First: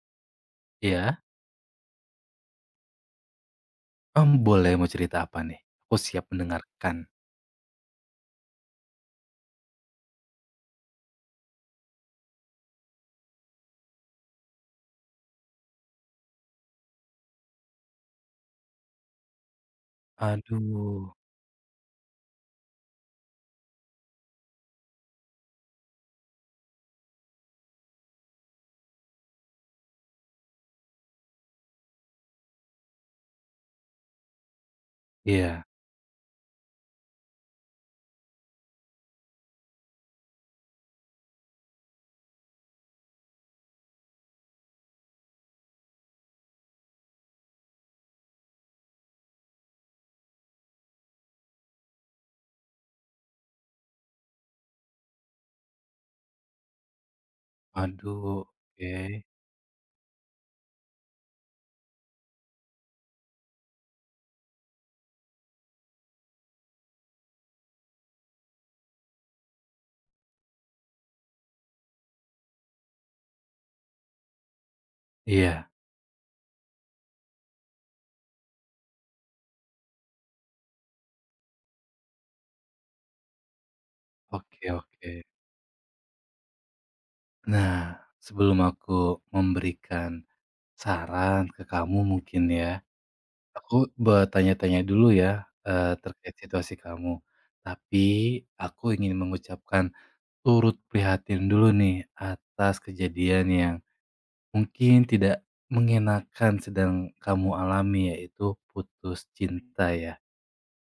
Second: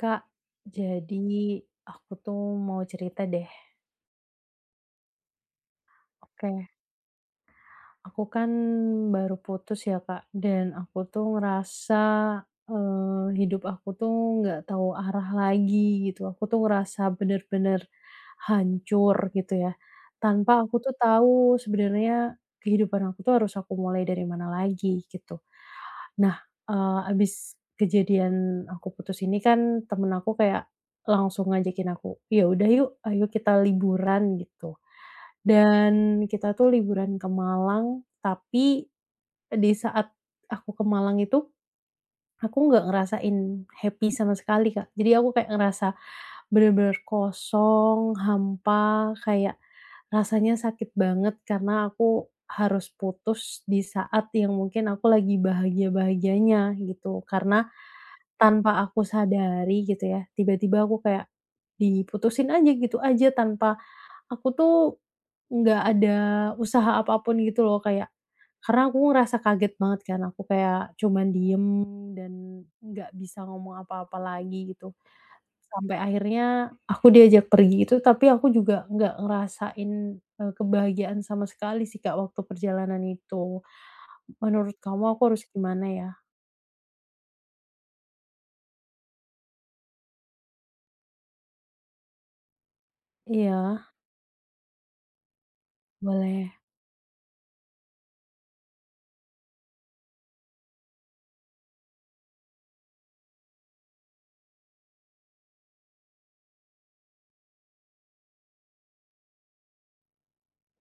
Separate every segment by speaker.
Speaker 1: Kak,
Speaker 2: Iya.
Speaker 1: jadi aku tuh mau cerita deh.
Speaker 2: Boleh mau cerita apa nih? Aku siap
Speaker 1: Oke.
Speaker 2: mendengarkan.
Speaker 1: Aku kan baru putus ya Kak, dan aku tuh ngerasa, hidup aku tuh nggak tahu arah lagi gitu. Aku tuh ngerasa bener-bener hancur gitu ya, tanpa aku tuh
Speaker 2: Aduh,
Speaker 1: tahu sebenarnya kehidupan aku tuh harus aku mulai dari mana lagi gitu. Nah, abis kejadian aku putus ini kan temen aku kayak langsung ngajakin aku, "Ya udah yuk, ayo kita liburan," gitu.
Speaker 2: iya,
Speaker 1: Dan kita tuh liburan ke Malang, tapi di saat aku ke Malang itu aku nggak ngerasain happy sama sekali, Kak. Jadi aku kayak ngerasa bener-bener kosong, hampa, kayak rasanya sakit banget karena aku harus putus di saat yang mungkin aku lagi bahagia-bahagianya gitu. Karena
Speaker 2: aduh,
Speaker 1: tanpa
Speaker 2: oke.
Speaker 1: aku sadari gitu ya, tiba-tiba aku kayak diputusin aja gitu aja tanpa aku tuh nggak ada usaha apapun gitu loh kayak karena aku ngerasa kaget banget kan, aku kayak cuman diem dan nggak bisa ngomong apa-apa lagi gitu.
Speaker 2: Iya,
Speaker 1: Sampai akhirnya aku diajak pergi itu, tapi aku juga nggak ngerasain, kebahagiaan sama sekali sih, Kak, waktu perjalanan itu.
Speaker 2: oke
Speaker 1: Menurut kamu
Speaker 2: oke.
Speaker 1: aku harus gimana ya?
Speaker 2: Nah, sebelum aku memberikan saran ke kamu mungkin ya, aku
Speaker 1: Iya,
Speaker 2: bertanya-tanya dulu ya, terkait
Speaker 1: boleh.
Speaker 2: situasi kamu. Tapi aku ingin mengucapkan turut prihatin dulu nih atas kejadian yang mungkin tidak mengenakan sedang kamu alami, yaitu putus cinta ya,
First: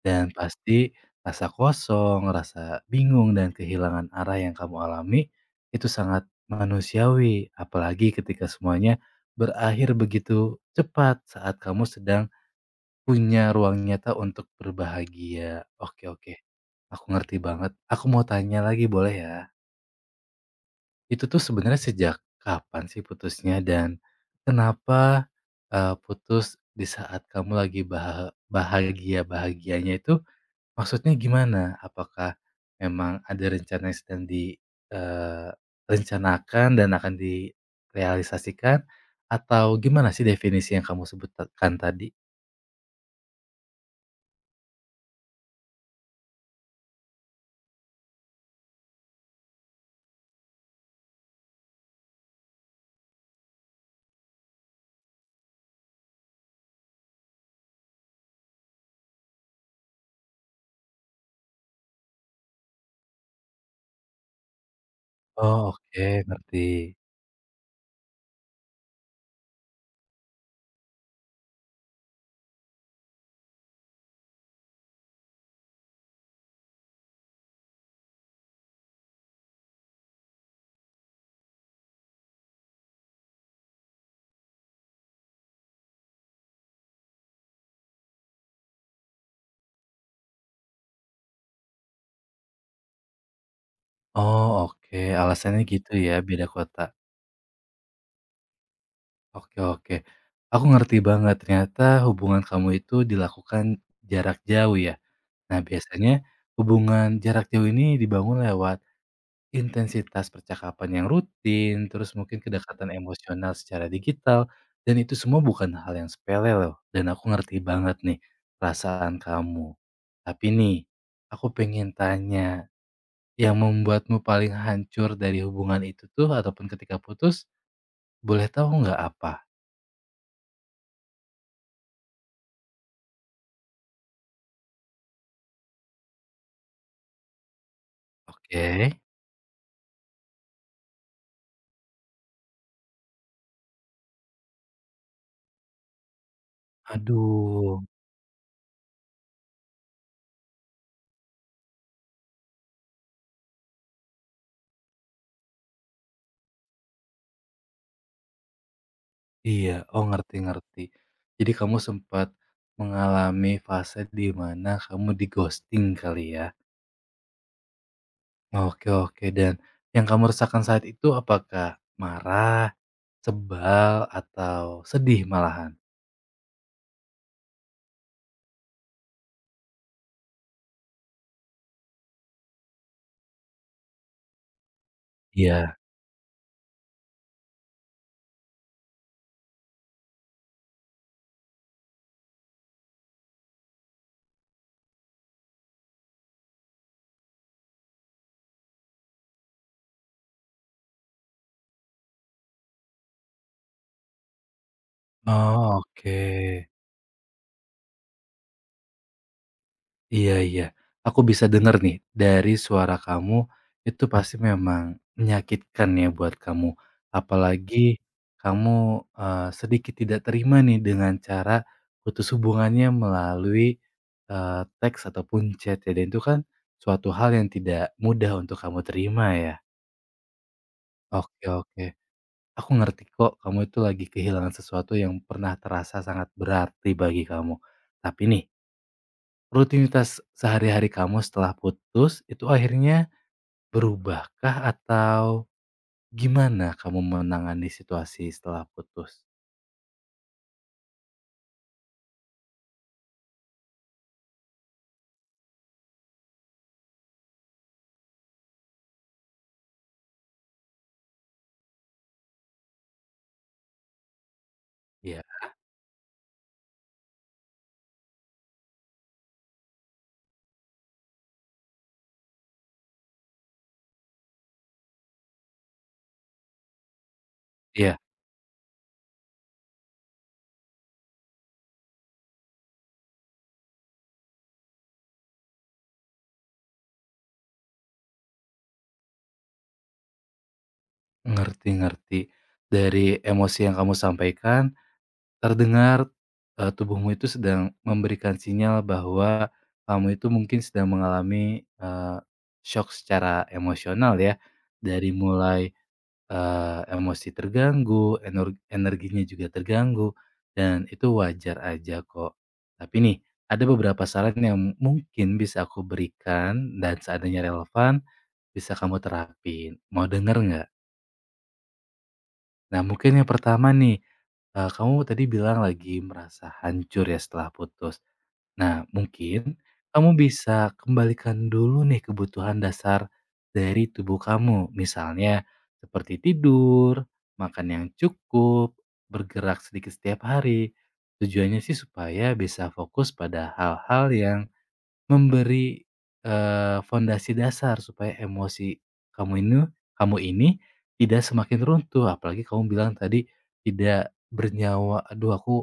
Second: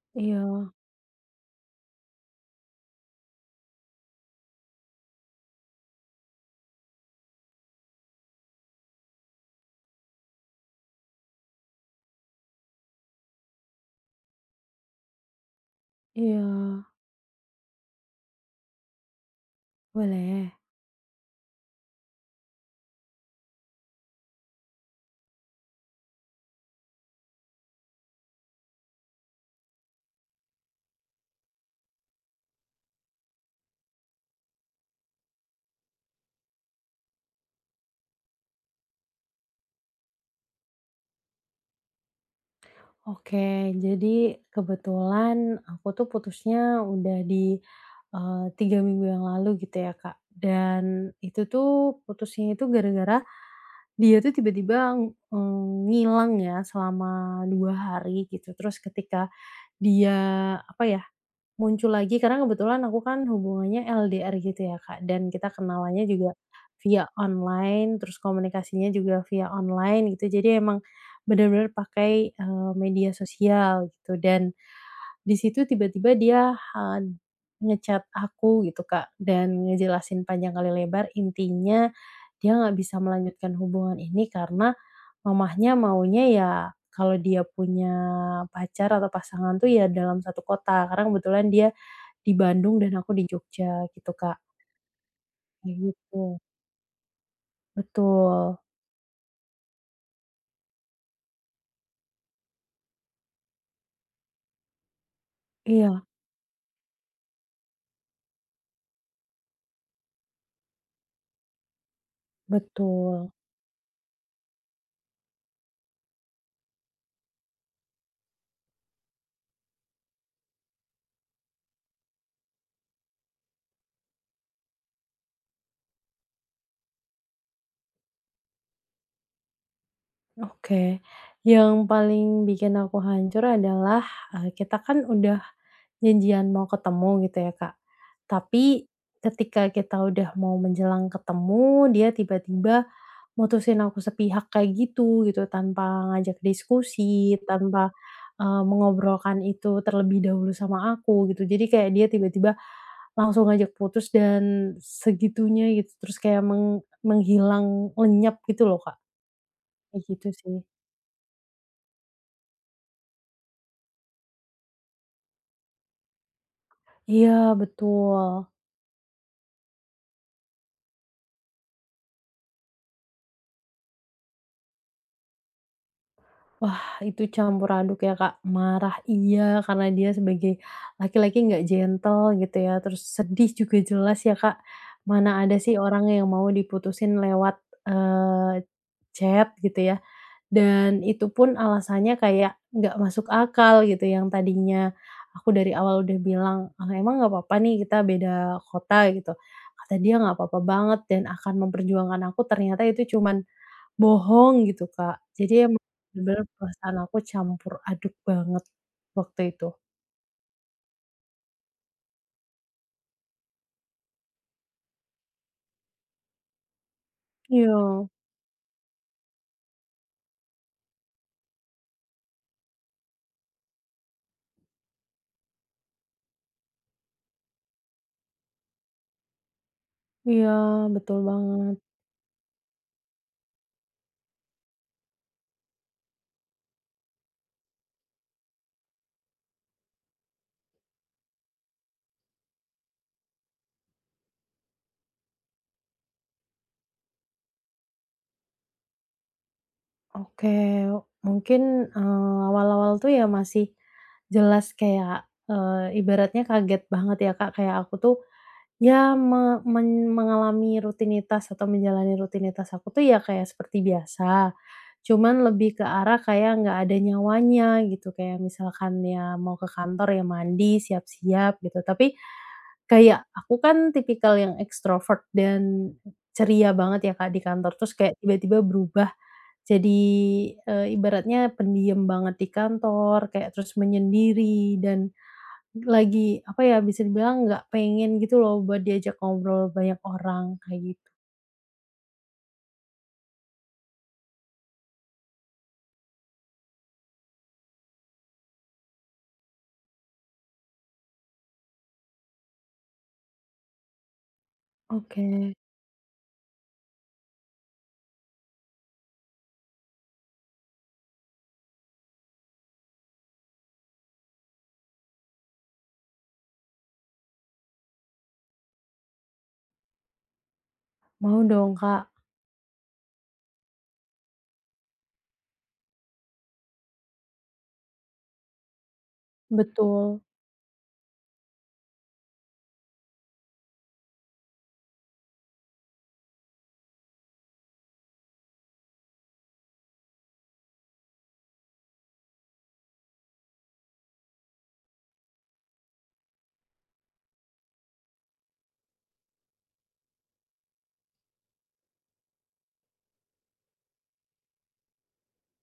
Speaker 2: dan
Speaker 1: Iya
Speaker 2: pasti rasa kosong, rasa bingung, dan kehilangan arah yang kamu alami itu sangat manusiawi, apalagi ketika semuanya berakhir begitu cepat saat kamu sedang punya ruang nyata untuk berbahagia. Oke oke,
Speaker 1: iya,
Speaker 2: aku ngerti banget. Aku mau tanya lagi boleh ya?
Speaker 1: boleh.
Speaker 2: Itu tuh sebenarnya sejak kapan sih putusnya dan kenapa, putus di saat kamu lagi bahagia-bahagianya itu maksudnya gimana? Apakah memang ada rencana yang sedang direncanakan dan akan direalisasikan atau gimana sih definisi yang kamu sebutkan tadi?
Speaker 1: Oke, jadi kebetulan aku tuh putusnya udah di 3 minggu yang lalu gitu ya, Kak. Dan itu tuh putusnya itu gara-gara dia tuh tiba-tiba, eee, ngilang ya selama 2 hari gitu. Terus ketika dia apa ya muncul lagi karena kebetulan aku kan hubungannya LDR gitu ya, Kak, dan kita
Speaker 2: Oh
Speaker 1: kenalannya
Speaker 2: oke,
Speaker 1: juga
Speaker 2: ngerti.
Speaker 1: via online, terus komunikasinya juga via online gitu. Jadi emang benar-benar pakai, media sosial gitu dan di situ tiba-tiba dia, nge aku gitu, Kak, dan ngejelasin panjang kali lebar intinya dia nggak bisa melanjutkan hubungan ini karena mamahnya maunya ya kalau dia punya pacar atau pasangan tuh ya dalam satu kota, karena kebetulan dia di Bandung dan aku di Jogja gitu, Kak,
Speaker 2: Oh oke, alasannya
Speaker 1: kayak
Speaker 2: gitu ya,
Speaker 1: gitu.
Speaker 2: beda kota.
Speaker 1: Betul,
Speaker 2: Oke oke. Aku ngerti banget ternyata hubungan kamu itu dilakukan jarak jauh ya. Nah,
Speaker 1: iya,
Speaker 2: biasanya hubungan jarak jauh ini dibangun lewat intensitas percakapan yang rutin, terus mungkin kedekatan
Speaker 1: betul.
Speaker 2: emosional secara digital, dan itu semua bukan hal yang sepele loh. Dan aku ngerti banget nih perasaan kamu. Tapi nih, aku pengen tanya, yang membuatmu paling hancur dari hubungan itu tuh ataupun ketika putus, boleh tahu nggak apa?
Speaker 1: Oke, yang paling bikin aku hancur adalah, kita kan udah janjian mau ketemu gitu ya, Kak. Tapi
Speaker 2: Oke.
Speaker 1: ketika kita udah mau menjelang ketemu, dia tiba-tiba mutusin aku sepihak kayak gitu gitu, tanpa ngajak diskusi,
Speaker 2: Aduh,
Speaker 1: tanpa, mengobrolkan itu terlebih dahulu sama aku gitu. Jadi kayak dia tiba-tiba langsung ngajak putus dan segitunya gitu, terus kayak menghilang lenyap gitu loh, Kak,
Speaker 2: iya.
Speaker 1: kayak
Speaker 2: Oh,
Speaker 1: gitu
Speaker 2: ngerti
Speaker 1: sih.
Speaker 2: ngerti. Jadi kamu sempat mengalami fase di mana kamu di-ghosting kali ya?
Speaker 1: Iya, betul.
Speaker 2: Oke oke, dan yang kamu rasakan saat itu apakah marah, sebal, atau sedih malahan?
Speaker 1: Wah, itu campur aduk ya, Kak. Marah iya, karena dia sebagai laki-laki nggak gentle gitu ya, terus sedih juga jelas ya, Kak. Mana ada sih
Speaker 2: Iya.
Speaker 1: orang yang mau diputusin lewat, eee, chat gitu ya, dan itu pun alasannya kayak nggak masuk akal gitu, yang tadinya aku dari awal udah bilang, "Ah, emang nggak apa-apa nih kita beda kota?" Gitu. Kata dia, "Nggak apa-apa banget," dan akan memperjuangkan aku, ternyata itu cuman bohong gitu, Kak. Jadi
Speaker 2: Oh,
Speaker 1: emang bener-bener
Speaker 2: oke.
Speaker 1: perasaan aku campur aduk banget waktu itu.
Speaker 2: Iya iya, aku bisa denger nih dari suara kamu, itu pasti memang menyakitkan ya buat kamu. Apalagi
Speaker 1: Iya
Speaker 2: kamu, sedikit tidak terima nih dengan cara putus hubungannya melalui, teks ataupun chat ya, dan itu kan suatu hal yang tidak mudah untuk kamu terima ya.
Speaker 1: iya, betul
Speaker 2: Oke
Speaker 1: banget.
Speaker 2: oke, aku ngerti kok kamu itu lagi kehilangan sesuatu yang pernah terasa sangat berarti bagi kamu. Tapi nih, rutinitas sehari-hari kamu setelah putus itu akhirnya berubahkah atau gimana kamu menangani situasi setelah putus?
Speaker 1: Oke, mungkin, awal-awal tuh ya masih jelas kayak, ibaratnya kaget banget ya, Kak, kayak aku tuh ya, me men mengalami rutinitas atau menjalani rutinitas aku tuh ya kayak seperti biasa,
Speaker 2: Iya
Speaker 1: cuman lebih ke arah kayak nggak ada nyawanya gitu, kayak misalkan ya mau ke kantor ya mandi, siap-siap gitu. Tapi kayak aku kan tipikal yang ekstrovert dan ceria banget ya Kak di kantor, terus
Speaker 2: iya,
Speaker 1: kayak tiba-tiba berubah jadi, ibaratnya pendiam banget di kantor, kayak terus menyendiri dan lagi, apa ya, bisa dibilang nggak pengen gitu loh buat diajak ngobrol banyak orang, kayak gitu.
Speaker 2: ngerti ngerti. Dari emosi yang kamu sampaikan terdengar, tubuhmu itu sedang memberikan sinyal bahwa kamu itu mungkin sedang mengalami, syok secara emosional ya, dari
Speaker 1: Oke,
Speaker 2: mulai emosi terganggu, energinya juga terganggu, dan itu wajar aja kok. Tapi nih, ada beberapa saran yang mungkin bisa aku berikan dan seandainya relevan, bisa kamu terapin. Mau denger nggak?
Speaker 1: mau dong, Kak.
Speaker 2: Nah mungkin yang pertama nih, kamu tadi bilang lagi merasa hancur ya setelah putus. Nah, mungkin kamu
Speaker 1: Betul,
Speaker 2: bisa kembalikan dulu nih kebutuhan dasar dari tubuh kamu. Misalnya seperti tidur, makan yang cukup, bergerak sedikit setiap hari. Tujuannya sih supaya bisa fokus pada hal-hal yang memberi fondasi dasar supaya emosi kamu ini kamu ini tidak semakin runtuh. Apalagi kamu bilang tadi tidak bernyawa. Aduh, aku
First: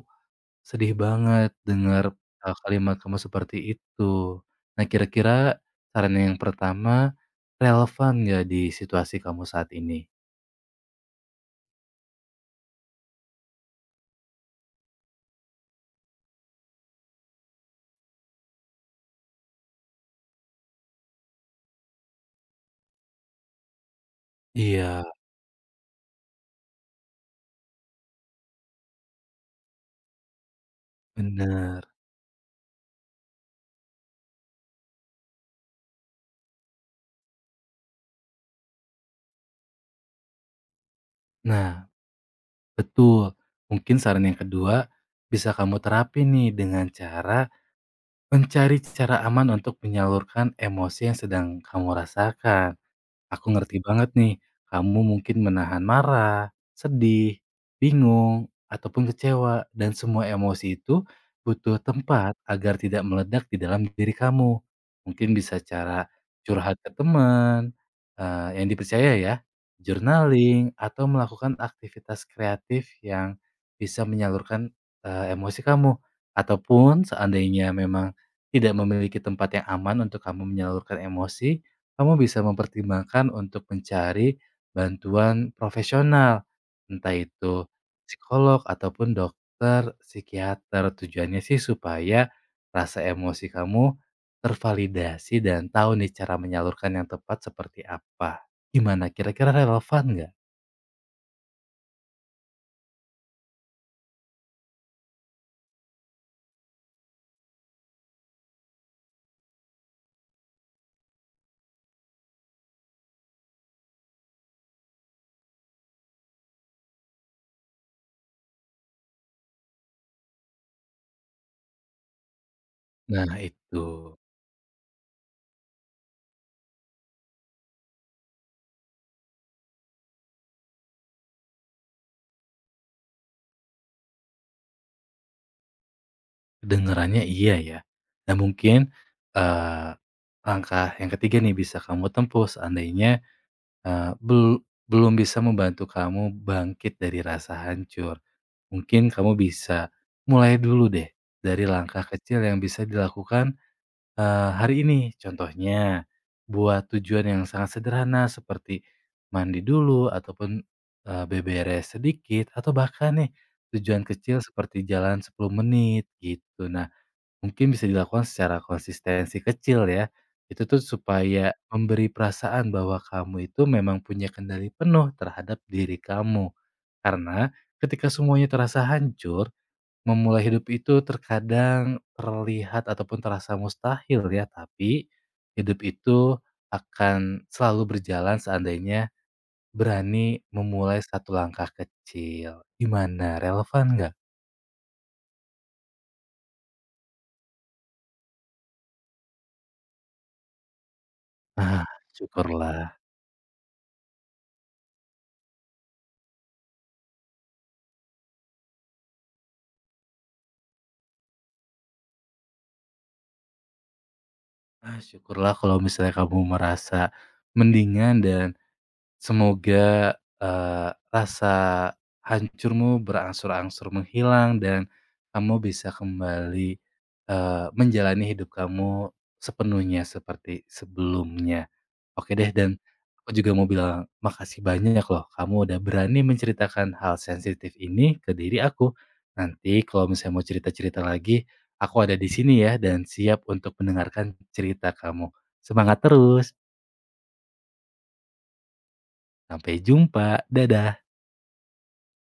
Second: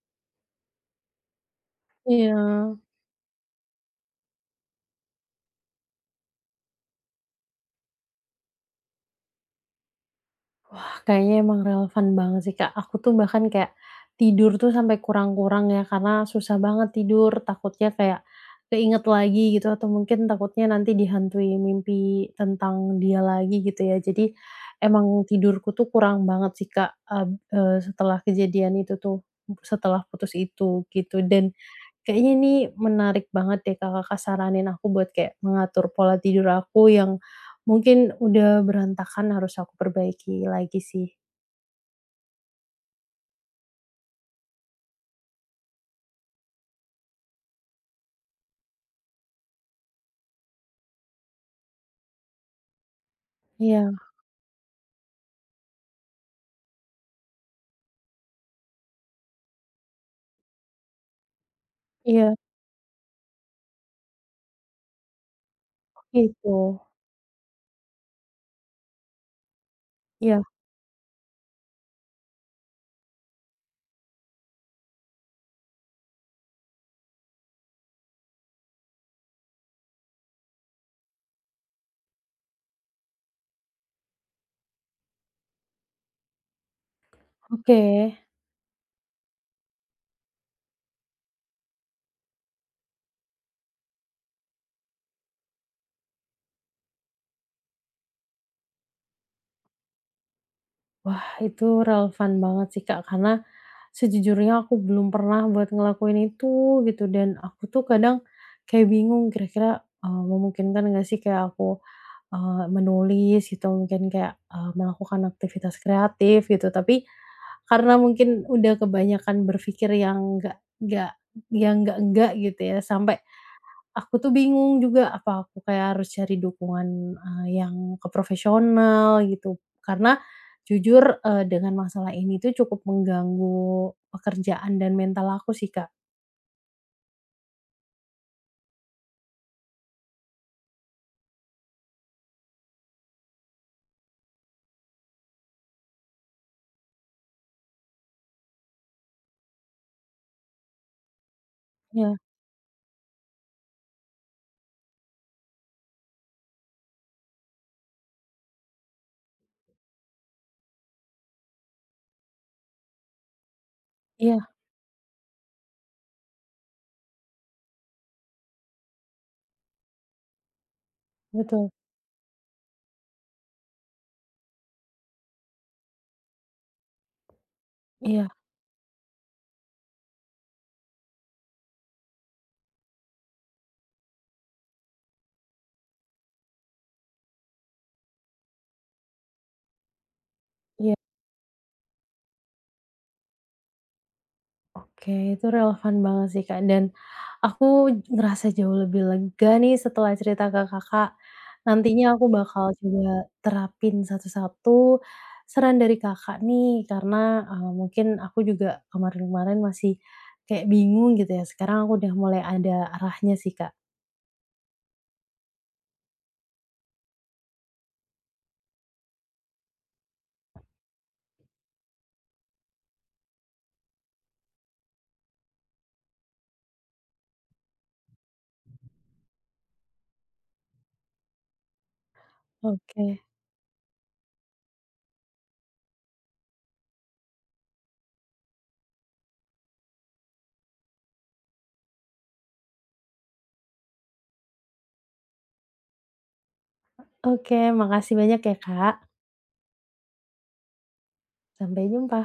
Speaker 2: sedih banget dengar,
Speaker 1: iya.
Speaker 2: kalimat kamu seperti itu. Nah, kira-kira saran yang pertama relevan nggak di situasi kamu saat ini?
Speaker 1: Wah, kayaknya emang relevan banget sih, Kak. Aku tuh bahkan kayak tidur tuh sampai kurang-kurang ya, karena susah banget tidur, takutnya kayak keinget lagi gitu atau mungkin takutnya nanti dihantui mimpi tentang dia lagi gitu ya. Jadi
Speaker 2: Iya,
Speaker 1: emang tidurku tuh kurang banget sih, Kak, setelah kejadian itu tuh, setelah putus itu gitu dan
Speaker 2: bener.
Speaker 1: kayaknya ini menarik banget deh Kakak saranin aku buat kayak mengatur pola tidur aku yang mungkin udah berantakan harus aku perbaiki lagi sih.
Speaker 2: Nah, betul. Mungkin saran yang kedua bisa kamu terapin nih dengan cara mencari cara aman untuk menyalurkan emosi yang sedang kamu rasakan. Aku ngerti
Speaker 1: Iya
Speaker 2: banget nih, kamu mungkin menahan marah, sedih, bingung, ataupun kecewa, dan semua emosi itu butuh
Speaker 1: iya,
Speaker 2: tempat agar tidak meledak di dalam diri kamu. Mungkin bisa cara curhat
Speaker 1: gitu.
Speaker 2: ke teman, yang dipercaya ya,
Speaker 1: Iya,
Speaker 2: journaling, atau melakukan aktivitas kreatif yang bisa menyalurkan emosi kamu. Ataupun seandainya memang tidak memiliki tempat yang aman untuk kamu menyalurkan emosi, kamu bisa mempertimbangkan untuk mencari bantuan profesional, entah itu
Speaker 1: oke.
Speaker 2: psikolog ataupun dokter psikiater. Tujuannya sih supaya rasa emosi kamu tervalidasi dan tahu nih cara menyalurkan yang tepat seperti apa. Gimana kira-kira relevan nggak?
Speaker 1: Wah, itu relevan banget sih, Kak, karena sejujurnya aku belum pernah buat ngelakuin itu gitu dan aku tuh kadang kayak bingung kira-kira, memungkinkan nggak sih kayak aku, menulis gitu mungkin kayak, melakukan aktivitas kreatif gitu. Tapi karena mungkin udah kebanyakan berpikir yang enggak yang enggak-enggak gitu ya sampai
Speaker 2: Nah itu,
Speaker 1: aku tuh bingung juga, apa aku kayak harus cari dukungan, yang ke profesional gitu. Karena jujur, dengan masalah ini tuh cukup mengganggu pekerjaan dan mental aku sih, Kak.
Speaker 2: kedengarannya iya ya. Nah mungkin, eee, langkah yang ketiga nih bisa kamu tempuh seandainya Eee, bel belum bisa membantu kamu bangkit dari rasa hancur. Mungkin kamu bisa mulai dulu deh dari langkah
Speaker 1: Iya
Speaker 2: kecil yang bisa dilakukan, hari ini. Contohnya, buat tujuan yang sangat sederhana seperti mandi dulu ataupun, beberes sedikit atau bahkan nih tujuan kecil
Speaker 1: iya,
Speaker 2: seperti jalan 10 menit gitu. Nah, mungkin bisa dilakukan secara konsistensi kecil ya, itu tuh supaya
Speaker 1: betul.
Speaker 2: memberi perasaan bahwa kamu itu memang punya kendali penuh terhadap diri kamu. Karena ketika
Speaker 1: Iya
Speaker 2: semuanya terasa hancur, memulai hidup itu terkadang terlihat ataupun terasa mustahil ya, tapi hidup itu akan selalu berjalan seandainya berani
Speaker 1: iya.
Speaker 2: memulai satu langkah kecil. Gimana, relevan nggak?
Speaker 1: Oke, itu relevan banget sih, Kak, dan aku ngerasa jauh lebih lega nih setelah cerita ke Kakak.
Speaker 2: Ah,
Speaker 1: Nantinya aku bakal
Speaker 2: syukurlah.
Speaker 1: coba terapin satu-satu saran dari Kakak nih, karena, mungkin aku juga kemarin-kemarin masih kayak bingung gitu ya, sekarang aku udah mulai ada arahnya sih, Kak.
Speaker 2: Ah, syukurlah kalau misalnya kamu merasa mendingan dan semoga, rasa hancurmu berangsur-angsur menghilang dan kamu bisa kembali, menjalani hidup kamu sepenuhnya seperti sebelumnya. Oke deh dan
Speaker 1: Oke
Speaker 2: aku juga mau bilang makasih banyak loh kamu udah berani menceritakan hal sensitif ini ke diri aku. Nanti kalau misalnya mau cerita-cerita lagi, aku ada di sini ya dan siap untuk mendengarkan cerita kamu. Semangat terus,
Speaker 1: oke, makasih banyak ya, Kak.
Speaker 2: sampai jumpa, dadah.
Speaker 1: Sampai jumpa.